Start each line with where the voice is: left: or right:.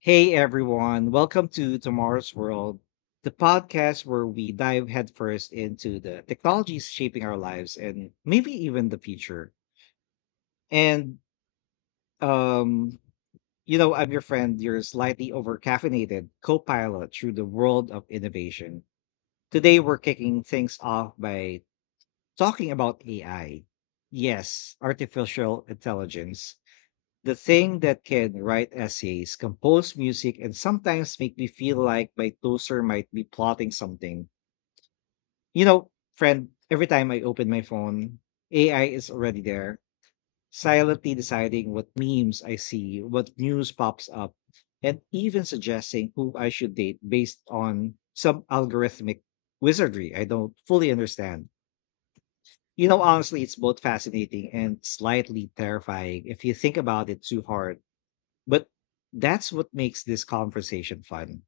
left: Hey everyone, welcome to Tomorrow's World, the podcast where we dive headfirst into the technologies shaping our lives and maybe even the future. And um, I'm your friend, your slightly over-caffeinated co-pilot through the world of innovation. Today we're kicking things off by talking about AI. Yes, artificial intelligence. The thing that can write essays, compose music, and sometimes make me feel like my toaster might be plotting something. You know, friend, every time I open my phone, AI is already there, silently deciding what memes I see, what news pops up, and even suggesting who I should date based on some algorithmic wizardry I don't fully understand. You know, honestly, it's both fascinating and slightly terrifying if you think about it too hard. But that's what makes this conversation fun.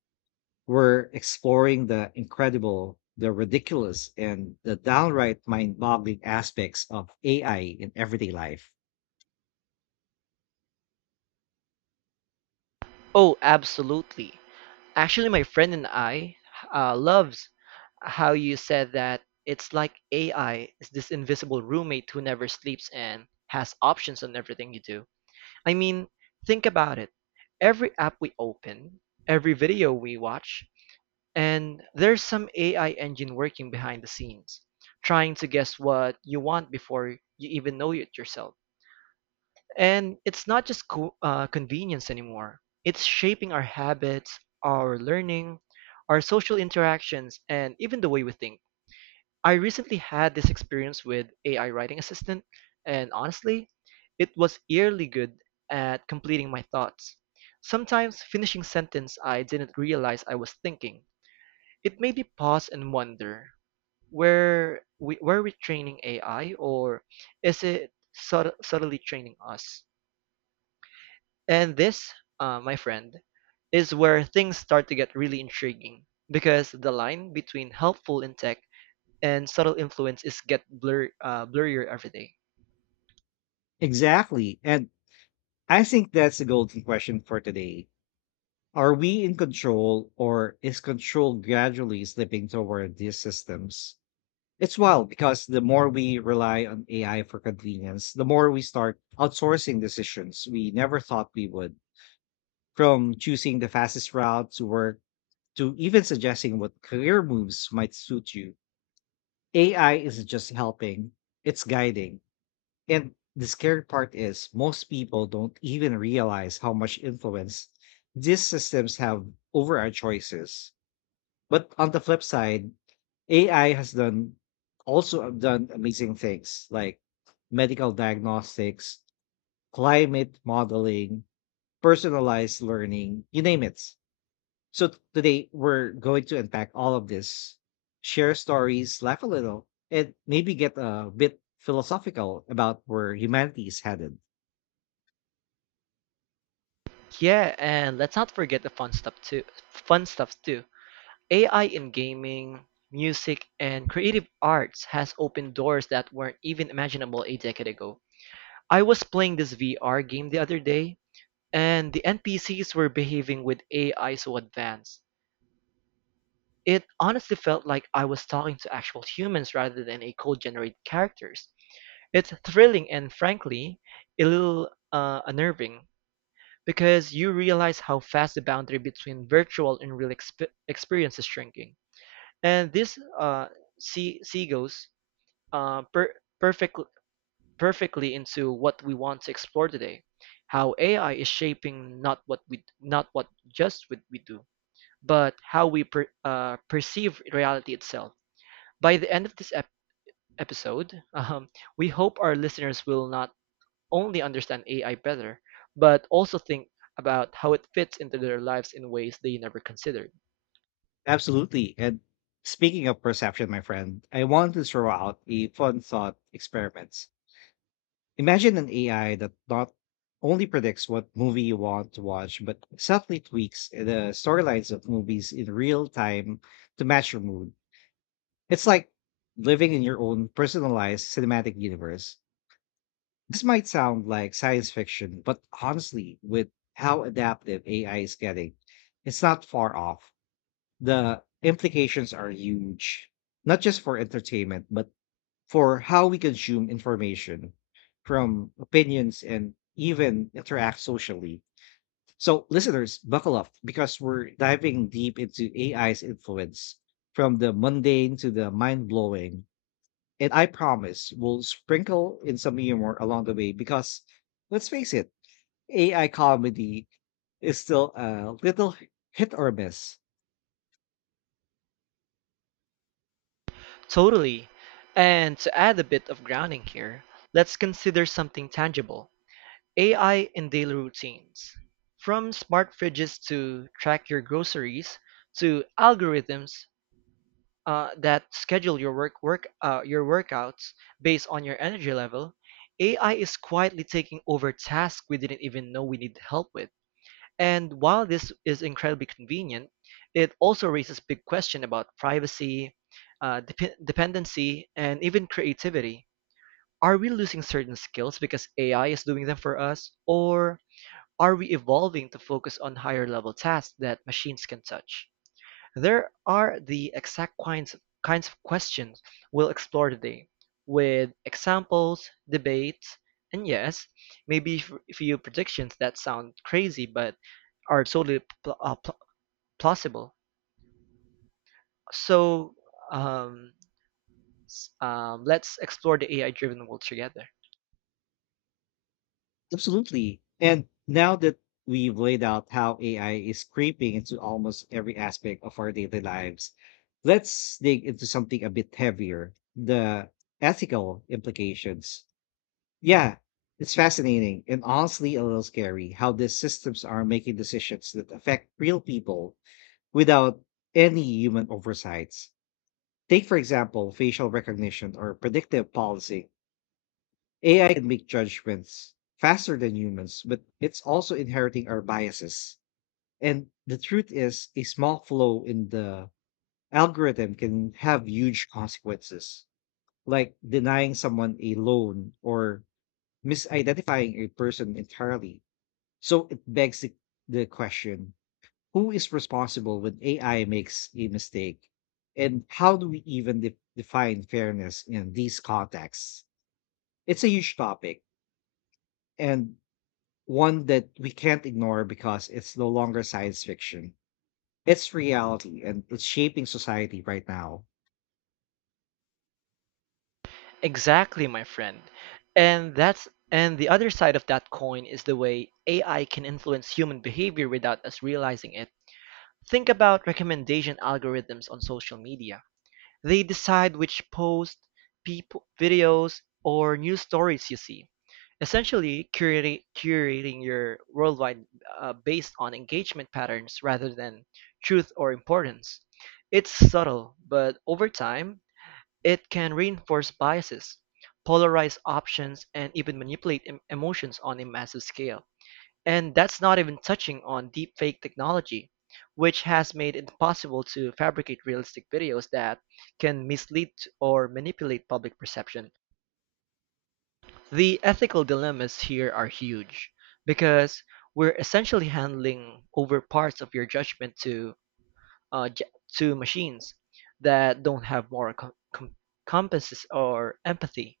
left: We're exploring the incredible, the ridiculous, and the downright mind boggling aspects of AI in everyday life.
right: Oh, absolutely. Actually, my friend and I loves how you said that it's like AI is this invisible roommate who never sleeps and has options on everything you do. I mean, think about it. Every app we open, every video we watch, and there's some AI engine working behind the scenes, trying to guess what you want before you even know it yourself. And it's not just convenience anymore. It's shaping our habits, our learning, our social interactions, and even the way we think. I recently had this experience with AI writing assistant, and honestly, it was eerily good at completing my thoughts. Sometimes finishing sentence I didn't realize I was thinking. It made me pause and wonder, where we were we training AI or is it subtly training us? And this, my friend, is where things start to get really intriguing because the line between helpful in tech and subtle influence is get blur blurrier every day.
left: Exactly. And I think that's the golden question for today. Are we in control, or is control gradually slipping toward these systems? It's wild because the more we rely on AI for convenience, the more we start outsourcing decisions we never thought we would. From choosing the fastest route to work to even suggesting what career moves might suit you, AI isn't just helping, it's guiding. And the scary part is, most people don't even realize how much influence these systems have over our choices. But on the flip side, AI has done also done amazing things like medical diagnostics, climate modeling, personalized learning, you name it. So today we're going to unpack all of this, share stories, laugh a little, and maybe get a bit philosophical about where humanity is headed.
right: Yeah, and let's not forget the fun stuff too. Fun stuff too. AI in gaming, music, and creative arts has opened doors that weren't even imaginable a decade ago. I was playing this VR game the other day, and the NPCs were behaving with AI so advanced. It honestly felt like I was talking to actual humans rather than a code generated characters. It's thrilling and frankly a little unnerving because you realize how fast the boundary between virtual and real experience is shrinking. And this seagulls uh, per- perfect- perfectly into what we want to explore today, how AI is shaping not what just what we do, but how we perceive reality itself. By the end of this episode, we hope our listeners will not only understand AI better, but also think about how it fits into their lives in ways they never considered.
left: Absolutely. And speaking of perception, my friend, I want to throw out a fun thought experiment. Imagine an AI that not only predicts what movie you want to watch, but subtly tweaks the storylines of movies in real time to match your mood. It's like living in your own personalized cinematic universe. This might sound like science fiction, but honestly, with how adaptive AI is getting, it's not far off. The implications are huge, not just for entertainment, but for how we consume information from opinions and even interact socially. So, listeners, buckle up because we're diving deep into AI's influence from the mundane to the mind blowing, and I promise we'll sprinkle in some humor along the way because, let's face it, AI comedy is still a little hit or miss.
right: Totally. And to add a bit of grounding here, let's consider something tangible AI in daily routines. From smart fridges to track your groceries, to algorithms that schedule your workouts based on your energy level, AI is quietly taking over tasks we didn't even know we need help with. And while this is incredibly convenient, it also raises big questions about privacy, dependency, and even creativity. Are we losing certain skills because AI is doing them for us, or are we evolving to focus on higher level tasks that machines can touch? There are the exact kinds of questions we'll explore today, with examples, debates, and yes, maybe a few predictions that sound crazy but are totally plausible. So um, let's explore the AI-driven world together.
left: Absolutely. And now that we've laid out how AI is creeping into almost every aspect of our daily lives, let's dig into something a bit heavier: the ethical implications. Yeah, it's fascinating and honestly a little scary how these systems are making decisions that affect real people without any human oversights. Take, for example, facial recognition or predictive policy. AI can make judgments faster than humans, but it's also inheriting our biases. And the truth is, a small flaw in the algorithm can have huge consequences, like denying someone a loan or misidentifying a person entirely. So it begs the question: who is responsible when AI makes a mistake? And how do we even define fairness in these contexts? It's a huge topic, and one that we can't ignore because it's no longer science fiction. It's reality, and it's shaping society right now.
right: Exactly, my friend. And the other side of that coin is the way AI can influence human behavior without us realizing it. Think about recommendation algorithms on social media. They decide which posts, people, videos, or news stories you see. Essentially, curating your worldwide based on engagement patterns rather than truth or importance. It's subtle, but over time, it can reinforce biases, polarize options, and even manipulate emotions on a massive scale. And that's not even touching on deepfake technology, which has made it possible to fabricate realistic videos that can mislead or manipulate public perception. The ethical dilemmas here are huge because we're essentially handling over parts of your judgment uh, j- to machines that don't have moral compasses or empathy.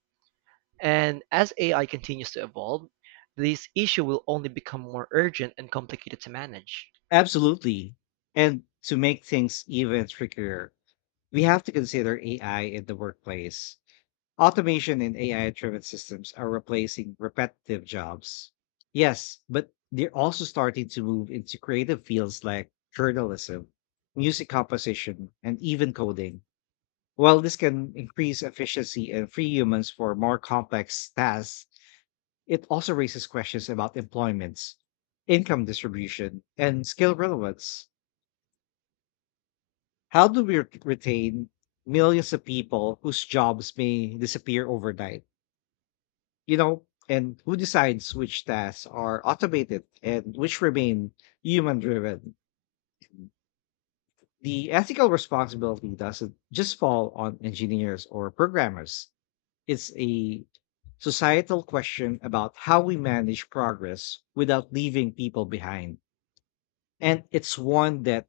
right: And as AI continues to evolve, this issue will only become more urgent and complicated to manage.
left: Absolutely. And to make things even trickier, we have to consider AI in the workplace. Automation and AI driven systems are replacing repetitive jobs. Yes, but they're also starting to move into creative fields like journalism, music composition, and even coding. While this can increase efficiency and free humans for more complex tasks, it also raises questions about employments, income distribution, and skill relevance. How do we retain millions of people whose jobs may disappear overnight? You know, and who decides which tasks are automated and which remain human driven? The ethical responsibility doesn't just fall on engineers or programmers. It's a societal question about how we manage progress without leaving people behind. And it's one that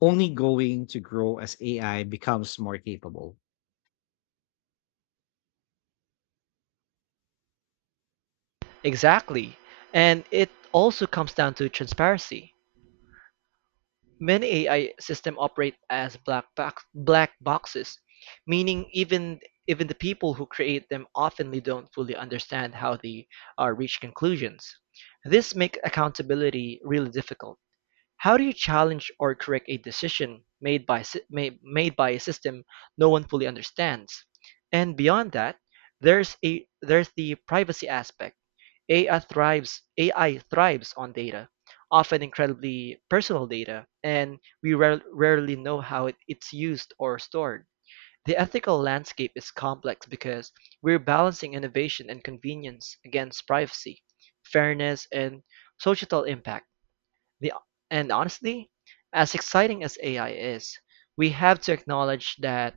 left: only going to grow as AI becomes more capable.
right: Exactly. And it also comes down to transparency. Many AI systems operate as black boxes, meaning even the people who create them oftenly don't fully understand how they reach conclusions. This makes accountability really difficult. How do you challenge or correct a decision made by a system no one fully understands? And beyond that, there's the privacy aspect. AI thrives on data, often incredibly personal data, and we rarely know how it's used or stored. The ethical landscape is complex because we're balancing innovation and convenience against privacy, fairness, and societal impact. The, and honestly, as exciting as AI is, we have to acknowledge that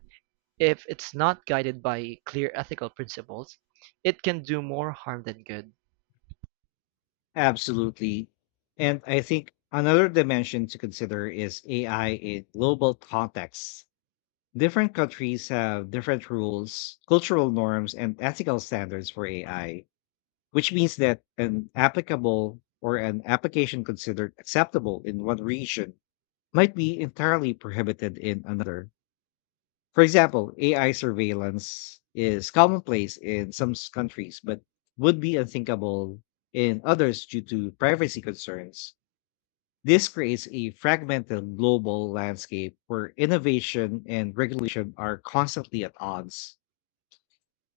right: if it's not guided by clear ethical principles, it can do more harm than good.
left: Absolutely. And I think another dimension to consider is AI in global contexts. Different countries have different rules, cultural norms, and ethical standards for AI, which means that an applicable or an application considered acceptable in one region might be entirely prohibited in another. For example, AI surveillance is commonplace in some countries, but would be unthinkable in others due to privacy concerns. This creates a fragmented global landscape where innovation and regulation are constantly at odds.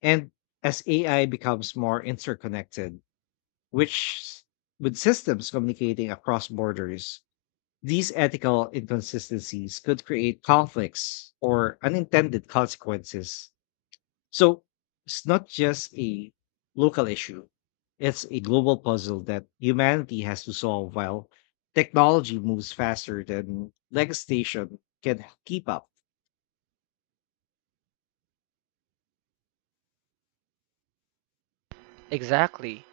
left: And as AI becomes more interconnected, which s- with systems communicating across borders, these ethical inconsistencies could create conflicts or unintended consequences, so it's not just a local issue, it's a global puzzle that humanity has to solve while technology moves faster than legislation can keep up.
right: Exactly.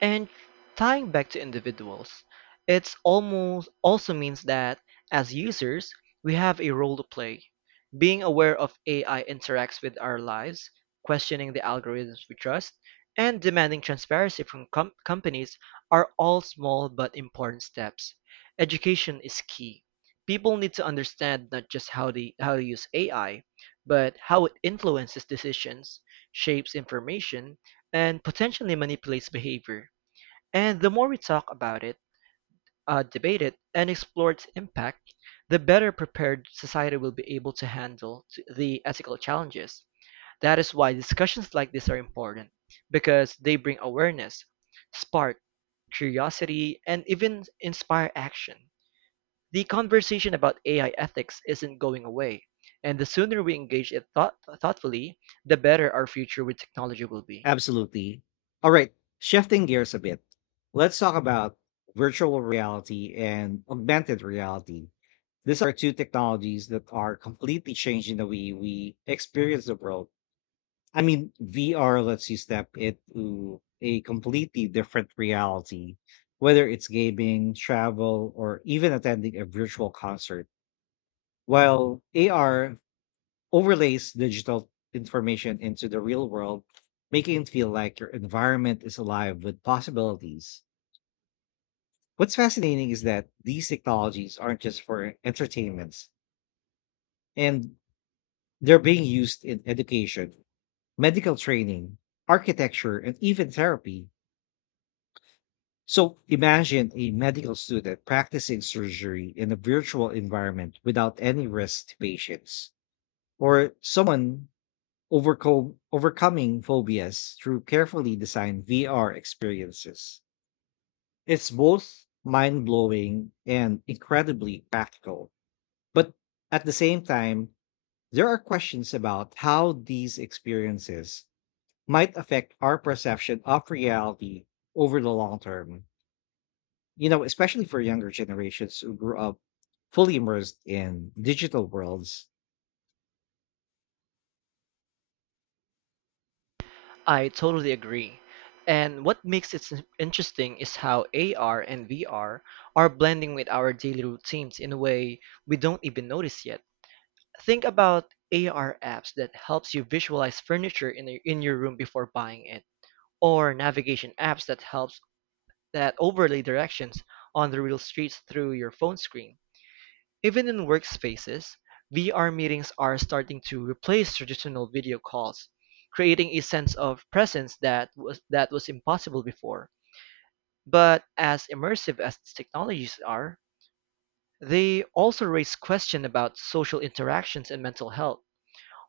right: And tying back to individuals, it's almost also means that as users, we have a role to play. Being aware of AI interacts with our lives, questioning the algorithms we trust, and demanding transparency from companies are all small but important steps. Education is key. People need to understand not just how to use AI, but how it influences decisions, shapes information, and potentially manipulates behavior. And the more we talk about it, debate it, and explore its impact, the better prepared society will be able to handle the ethical challenges. That is why discussions like this are important, because they bring awareness, spark curiosity, and even inspire action. The conversation about AI ethics isn't going away, and the sooner we engage it thoughtfully, the better our future with technology will be.
left: Absolutely. All right, shifting gears a bit, let's talk about virtual reality and augmented reality. These are two technologies that are completely changing the way we experience the world. I mean, VR lets you step into a completely different reality, whether it's gaming, travel, or even attending a virtual concert. While AR overlays digital information into the real world, making it feel like your environment is alive with possibilities. What's fascinating is that these technologies aren't just for entertainments, and they're being used in education, medical training, architecture, and even therapy. So imagine a medical student practicing surgery in a virtual environment without any risk to patients, or someone overcoming phobias through carefully designed VR experiences. It's both mind blowing and incredibly practical. But at the same time, there are questions about how these experiences might affect our perception of reality over the long term, you know, especially for younger generations who grew up fully immersed in digital worlds.
right: I totally agree. And what makes it interesting is how AR and VR are blending with our daily routines in a way we don't even notice yet. Think about AR apps that helps you visualize furniture in your room before buying it, or navigation apps that overlay directions on the real streets through your phone screen. Even in workspaces, VR meetings are starting to replace traditional video calls, creating a sense of presence that was impossible before. But as immersive as these technologies are, they also raise questions about social interactions and mental health.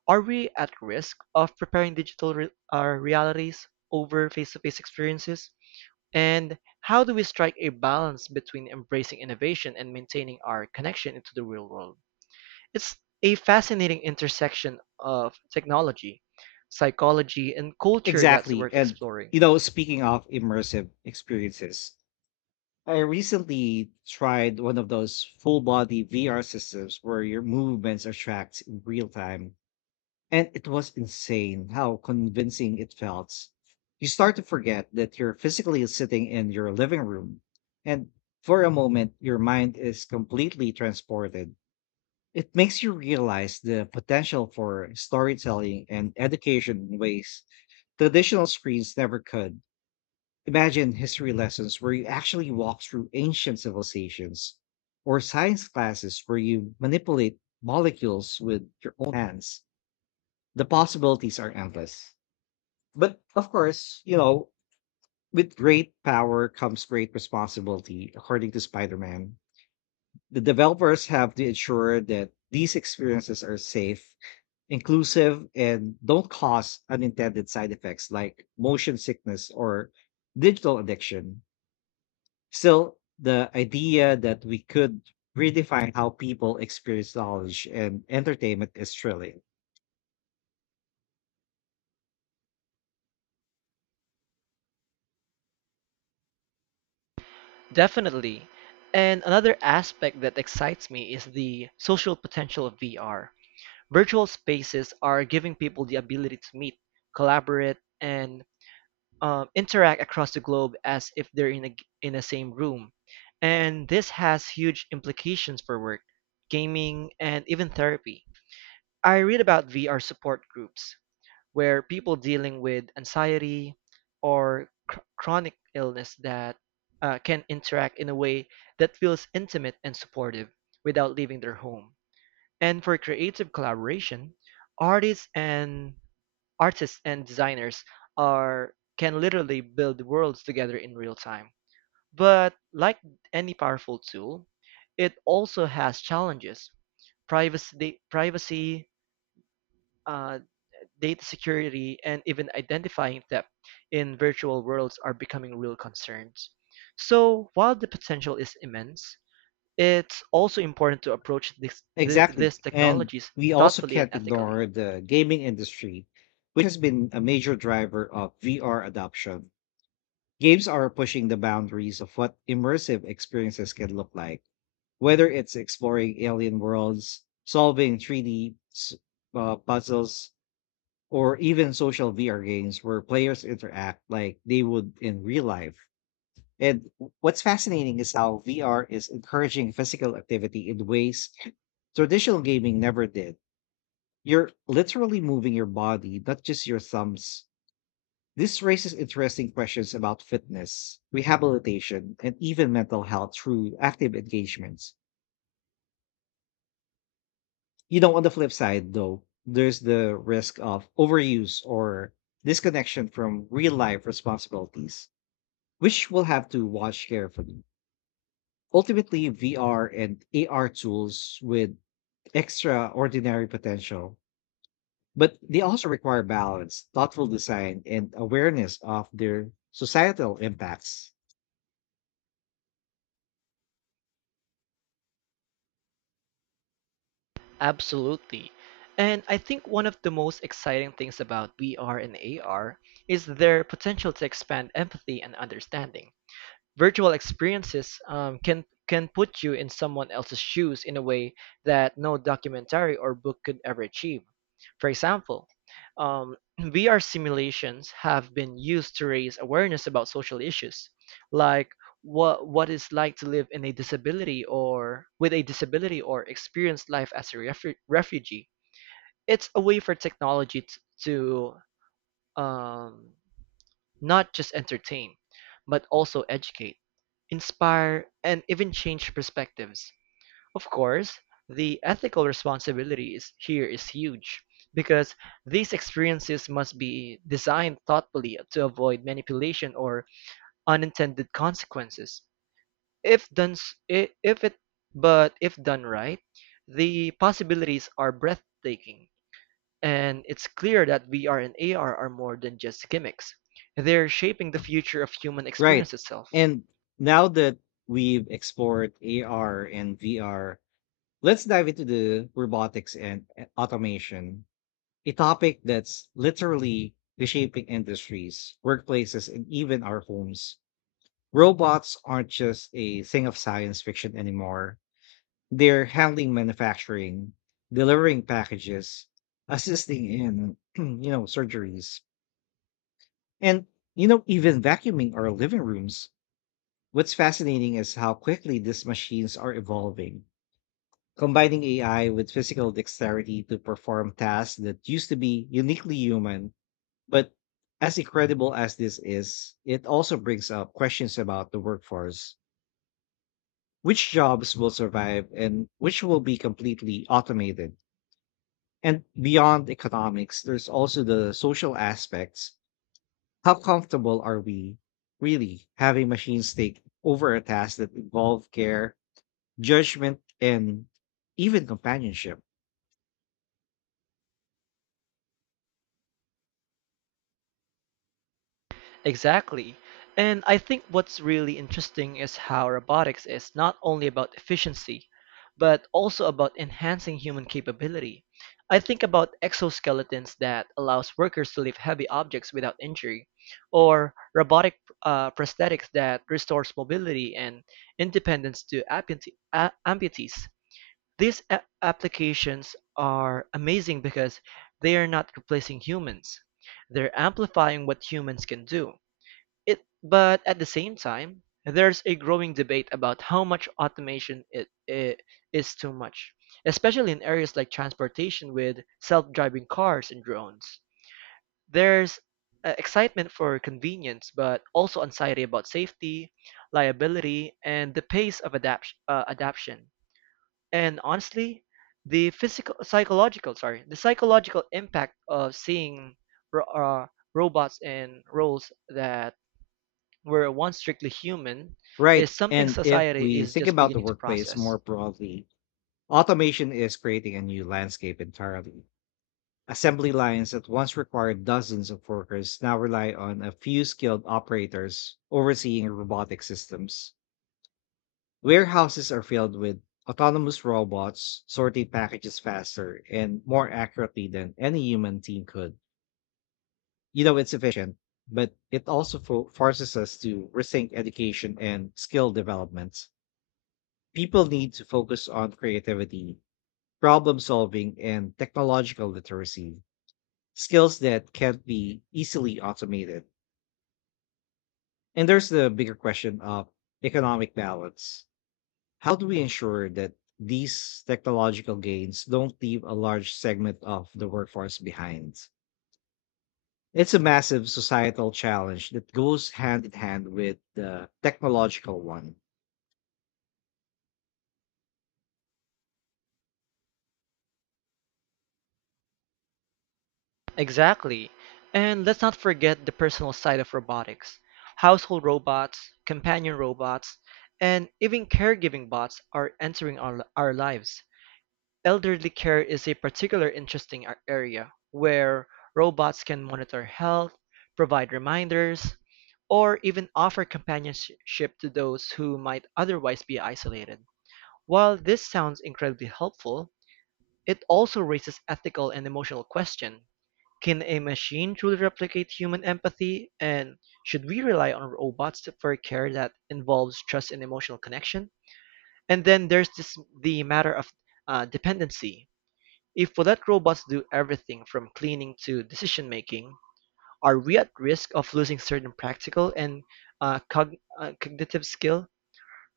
right: Are we at risk of preparing digital realities over face-to-face experiences? And how do we strike a balance between embracing innovation and maintaining our connection into the real world? It's a fascinating intersection of technology, psychology, and culture that's
left: Exactly.
right: worth
left: And,
right: exploring.
left: you know, speaking of immersive experiences, I recently tried one of those full body VR systems where your movements are tracked in real time. And it was insane how convincing it felt. You start to forget that you're physically sitting in your living room. And for a moment, your mind is completely transported. It makes you realize the potential for storytelling and education in ways traditional screens never could. Imagine history lessons where you actually walk through ancient civilizations, or science classes where you manipulate molecules with your own hands. The possibilities are endless. But of course, you know, with great power comes great responsibility, according to Spider Man. The developers have to ensure that these experiences are safe, inclusive, and don't cause unintended side effects like motion sickness or digital addiction. Still, the idea that we could redefine how people experience knowledge and entertainment is thrilling.
right: Definitely. And another aspect that excites me is the social potential of VR. Virtual spaces are giving people the ability to meet, collaborate, and interact across the globe as if they're in the same room. And this has huge implications for work, gaming, and even therapy. I read about VR support groups where people dealing with anxiety or chronic illness that can interact in a way that feels intimate and supportive without leaving their home. And for creative collaboration, artists and artists and designers are can literally build worlds together in real time. But like any powerful tool, it also has challenges. Privacy, uh, data security, and even identifying theft in virtual worlds are becoming real concerns. So, while the potential is immense, it's also important to approach
left: Exactly.
right: these
left: And
right: technologies
left: we also
right: thoughtfully and
left: can't
right: ethically.
left: ignore the gaming industry, which has been a major driver of VR adoption. Games are pushing the boundaries of what immersive experiences can look like, whether it's exploring alien worlds, solving 3D puzzles, or even social VR games where players interact like they would in real life. And what's fascinating is how VR is encouraging physical activity in ways traditional gaming never did. You're literally moving your body, not just your thumbs. This raises interesting questions about fitness, rehabilitation, and even mental health through active engagements. You know, on the flip side, though, there's the risk of overuse or disconnection from real life responsibilities, which we'll have to watch carefully. Ultimately, VR and AR tools with extraordinary potential, but they also require balance, thoughtful design, and awareness of their societal impacts.
right: Absolutely. And I think one of the most exciting things about VR and AR is their potential to expand empathy and understanding. Virtual experiences can put you in someone else's shoes in a way that no documentary or book could ever achieve. For example, um, VR simulations have been used to raise awareness about social issues, like what it's like to live in a disability or with a disability or experience life as a refugee. It's a way for technology to um, not just entertain, but also educate, inspire, and even change perspectives. Of course, the ethical responsibility here is huge because these experiences must be designed thoughtfully to avoid manipulation or unintended consequences. If done, s- I- if it, but if done right, the possibilities are breathtaking. And it's clear that VR and AR are more than just gimmicks. They're shaping the future of human experience
left: Right.
right: itself.
left: And now that we've explored AR and VR, let's dive into the robotics and automation, a topic that's literally reshaping industries, workplaces, and even our homes. Robots aren't just a thing of science fiction anymore. They're handling manufacturing, delivering packages, assisting in, surgeries, and even vacuuming our living rooms. What's fascinating is how quickly these machines are evolving, combining AI with physical dexterity to perform tasks that used to be uniquely human. But as incredible as this is, it also brings up questions about the workforce. Which jobs will survive and which will be completely automated? And beyond economics, there's also the social aspects. How comfortable are we really having machines take over a task that involve care, judgment, and even companionship?
right: Exactly. And I think what's really interesting is how robotics is not only about efficiency, but also about enhancing human capability. I think about exoskeletons that allows workers to lift heavy objects without injury, or robotic prosthetics that restores mobility and independence to amputees. These applications are amazing because they are not replacing humans. They're amplifying what humans can do. It but at the same time, there's a growing debate about how much automation it is too much, especially in areas like transportation with self-driving cars and drones. There's excitement for convenience, but also anxiety about safety, liability, and the pace of adaption. And honestly, the psychological impact of seeing ro- uh, robots in roles that where once strictly human, is
left: Right.
right: something
left: And if
right: society
left: we
right: is
left: think
right: just
left: about the
right: beginning to
left: workplace
right: process.
left: more broadly, automation is creating a new landscape entirely. Assembly lines that once required dozens of workers now rely on a few skilled operators overseeing robotic systems. Warehouses are filled with autonomous robots sorting packages faster and more accurately than any human team could. You know, it's efficient, but it also forces us to rethink education and skill development. People need to focus on creativity, problem solving, and technological literacy, skills that can't be easily automated. And there's the bigger question of economic balance. How do we ensure that these technological gains don't leave a large segment of the workforce behind? It's a massive societal challenge that goes hand in hand with the technological one.
right: Exactly. And let's not forget the personal side of robotics. Household robots, companion robots, and even caregiving bots are entering our lives. Elderly care is a particular interesting area where robots can monitor health, provide reminders, or even offer companionship to those who might otherwise be isolated. While this sounds incredibly helpful, it also raises ethical and emotional questions. Can a machine truly replicate human empathy, and should we rely on robots for care that involves trust and emotional connection? And then the matter of dependency. If we let robots do everything from cleaning to decision making, are we at risk of losing certain practical and cognitive skill?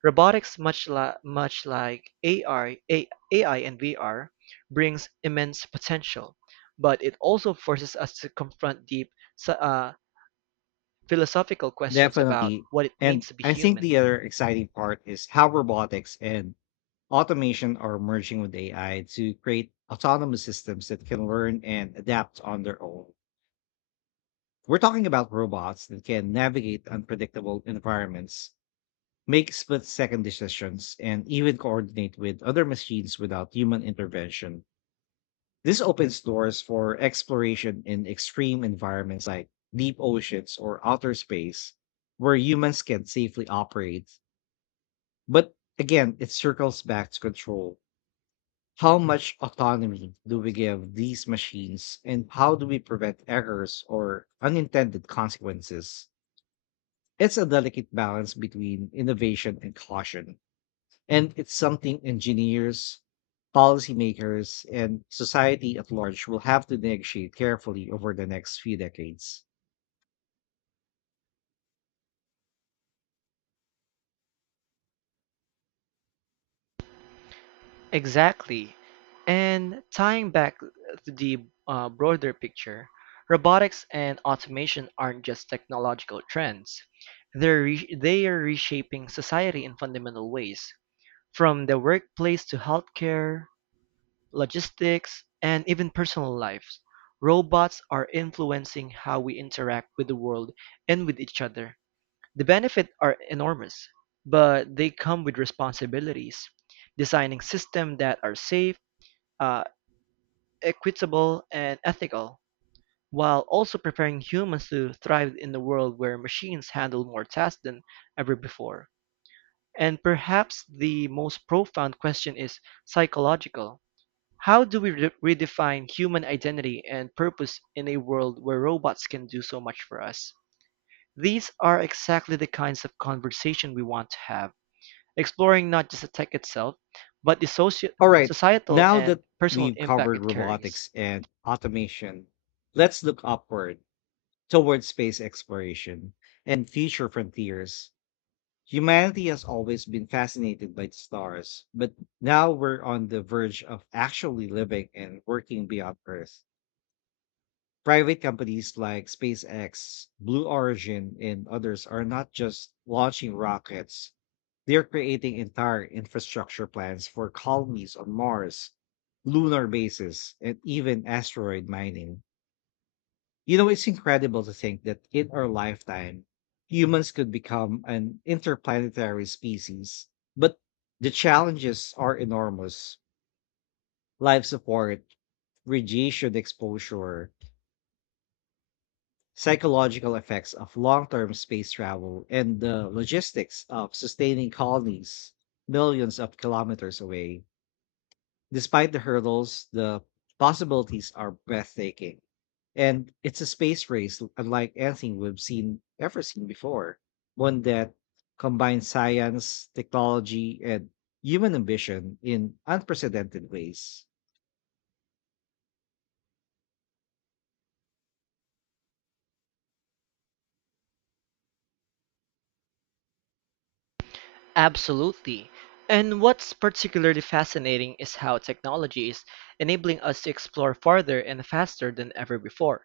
right: Robotics, much like AR, AI and VR, brings immense potential, but it also forces us to confront deep so- uh, philosophical questions about
left: Definitely.
right: what it means
left: And
right: to be
left: I think
right: human.
left: the other exciting part is how robotics and automation are merging with AI to create autonomous systems that can learn and adapt on their own. We're talking about robots that can navigate unpredictable environments, make split second decisions, and even coordinate with other machines without human intervention. This opens doors for exploration in extreme environments like deep oceans or outer space, where humans can safely operate. But again, it circles back to control. How much autonomy do we give these machines, and how do we prevent errors or unintended consequences? It's a delicate balance between innovation and caution, and it's something engineers, policymakers, and society at large will have to negotiate carefully over the next few decades.
right: Exactly. And tying back to the broader picture, robotics and automation aren't just technological trends. They are reshaping society in fundamental ways, from the workplace to healthcare, logistics, and even personal lives. Robots are influencing how we interact with the world and with each other. The benefits are enormous, but they come with responsibilities. Designing systems that are safe, uh, equitable and ethical, while also preparing humans to thrive in a world where machines handle more tasks than ever before. And perhaps the most profound question is psychological. How do we redefine human identity and purpose in a world where robots can do so much for us? These are exactly the kinds of conversation we want to have, exploring not just the tech itself, but the
left: All right,
right: societal
left: now
right: and
left: that
right: personal
left: we've
right: impact
left: covered
right: it carries.
left: robotics and automation, let's look upward towards space exploration and future frontiers. Humanity has always been fascinated by the stars, but now we're on the verge of actually living and working beyond Earth. Private companies like SpaceX, Blue Origin, and others are not just launching rockets, they're creating entire infrastructure plans for colonies on Mars, lunar bases, and even asteroid mining. You know, it's incredible to think that in our lifetime, humans could become an interplanetary species. But the challenges are enormous: life support, radiation exposure, psychological effects of long term space travel, and the logistics of sustaining colonies millions of kilometers away. Despite the hurdles, the possibilities are breathtaking. And it's a space race unlike anything we've seen ever seen before. One that combines science, technology, and human ambition in unprecedented ways.
right: Absolutely. And what's particularly fascinating is how technology is enabling us to explore farther and faster than ever before.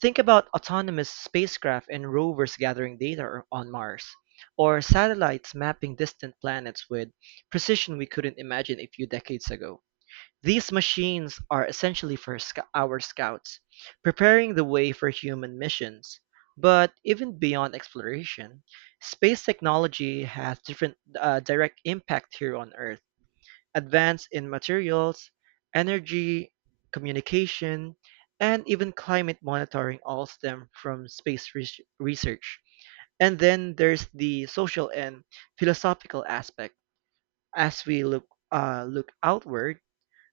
right: Think about autonomous spacecraft and rovers gathering data on Mars, or satellites mapping distant planets with precision we couldn't imagine a few decades ago. These machines are essentially our scouts, preparing the way for human missions. But even beyond exploration, space technology has different direct impact here on Earth. Advance in materials, energy, communication, and even climate monitoring all stem from space research. And then there's the social and philosophical aspect. As we look outward,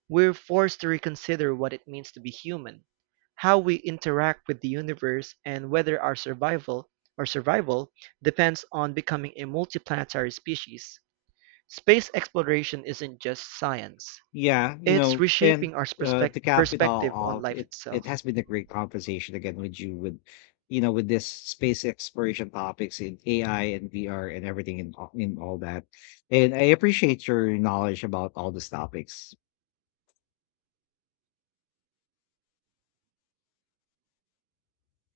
right: we're forced to reconsider what it means to be human, how we interact with the universe, and whether our survival or survival depends on becoming a multiplanetary species. Space exploration isn't just science.
left: Yeah, you
right: It's
left: know, and
right: reshaping our
left: to cap it all
right: perspective on
left: off,
right: life
left: it
right: itself.
left: has been a great conversation again with you, with you know with this space exploration topics in AI and VR and everything in all that. And I appreciate your knowledge about all these topics.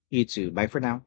left: You too. Bye for now.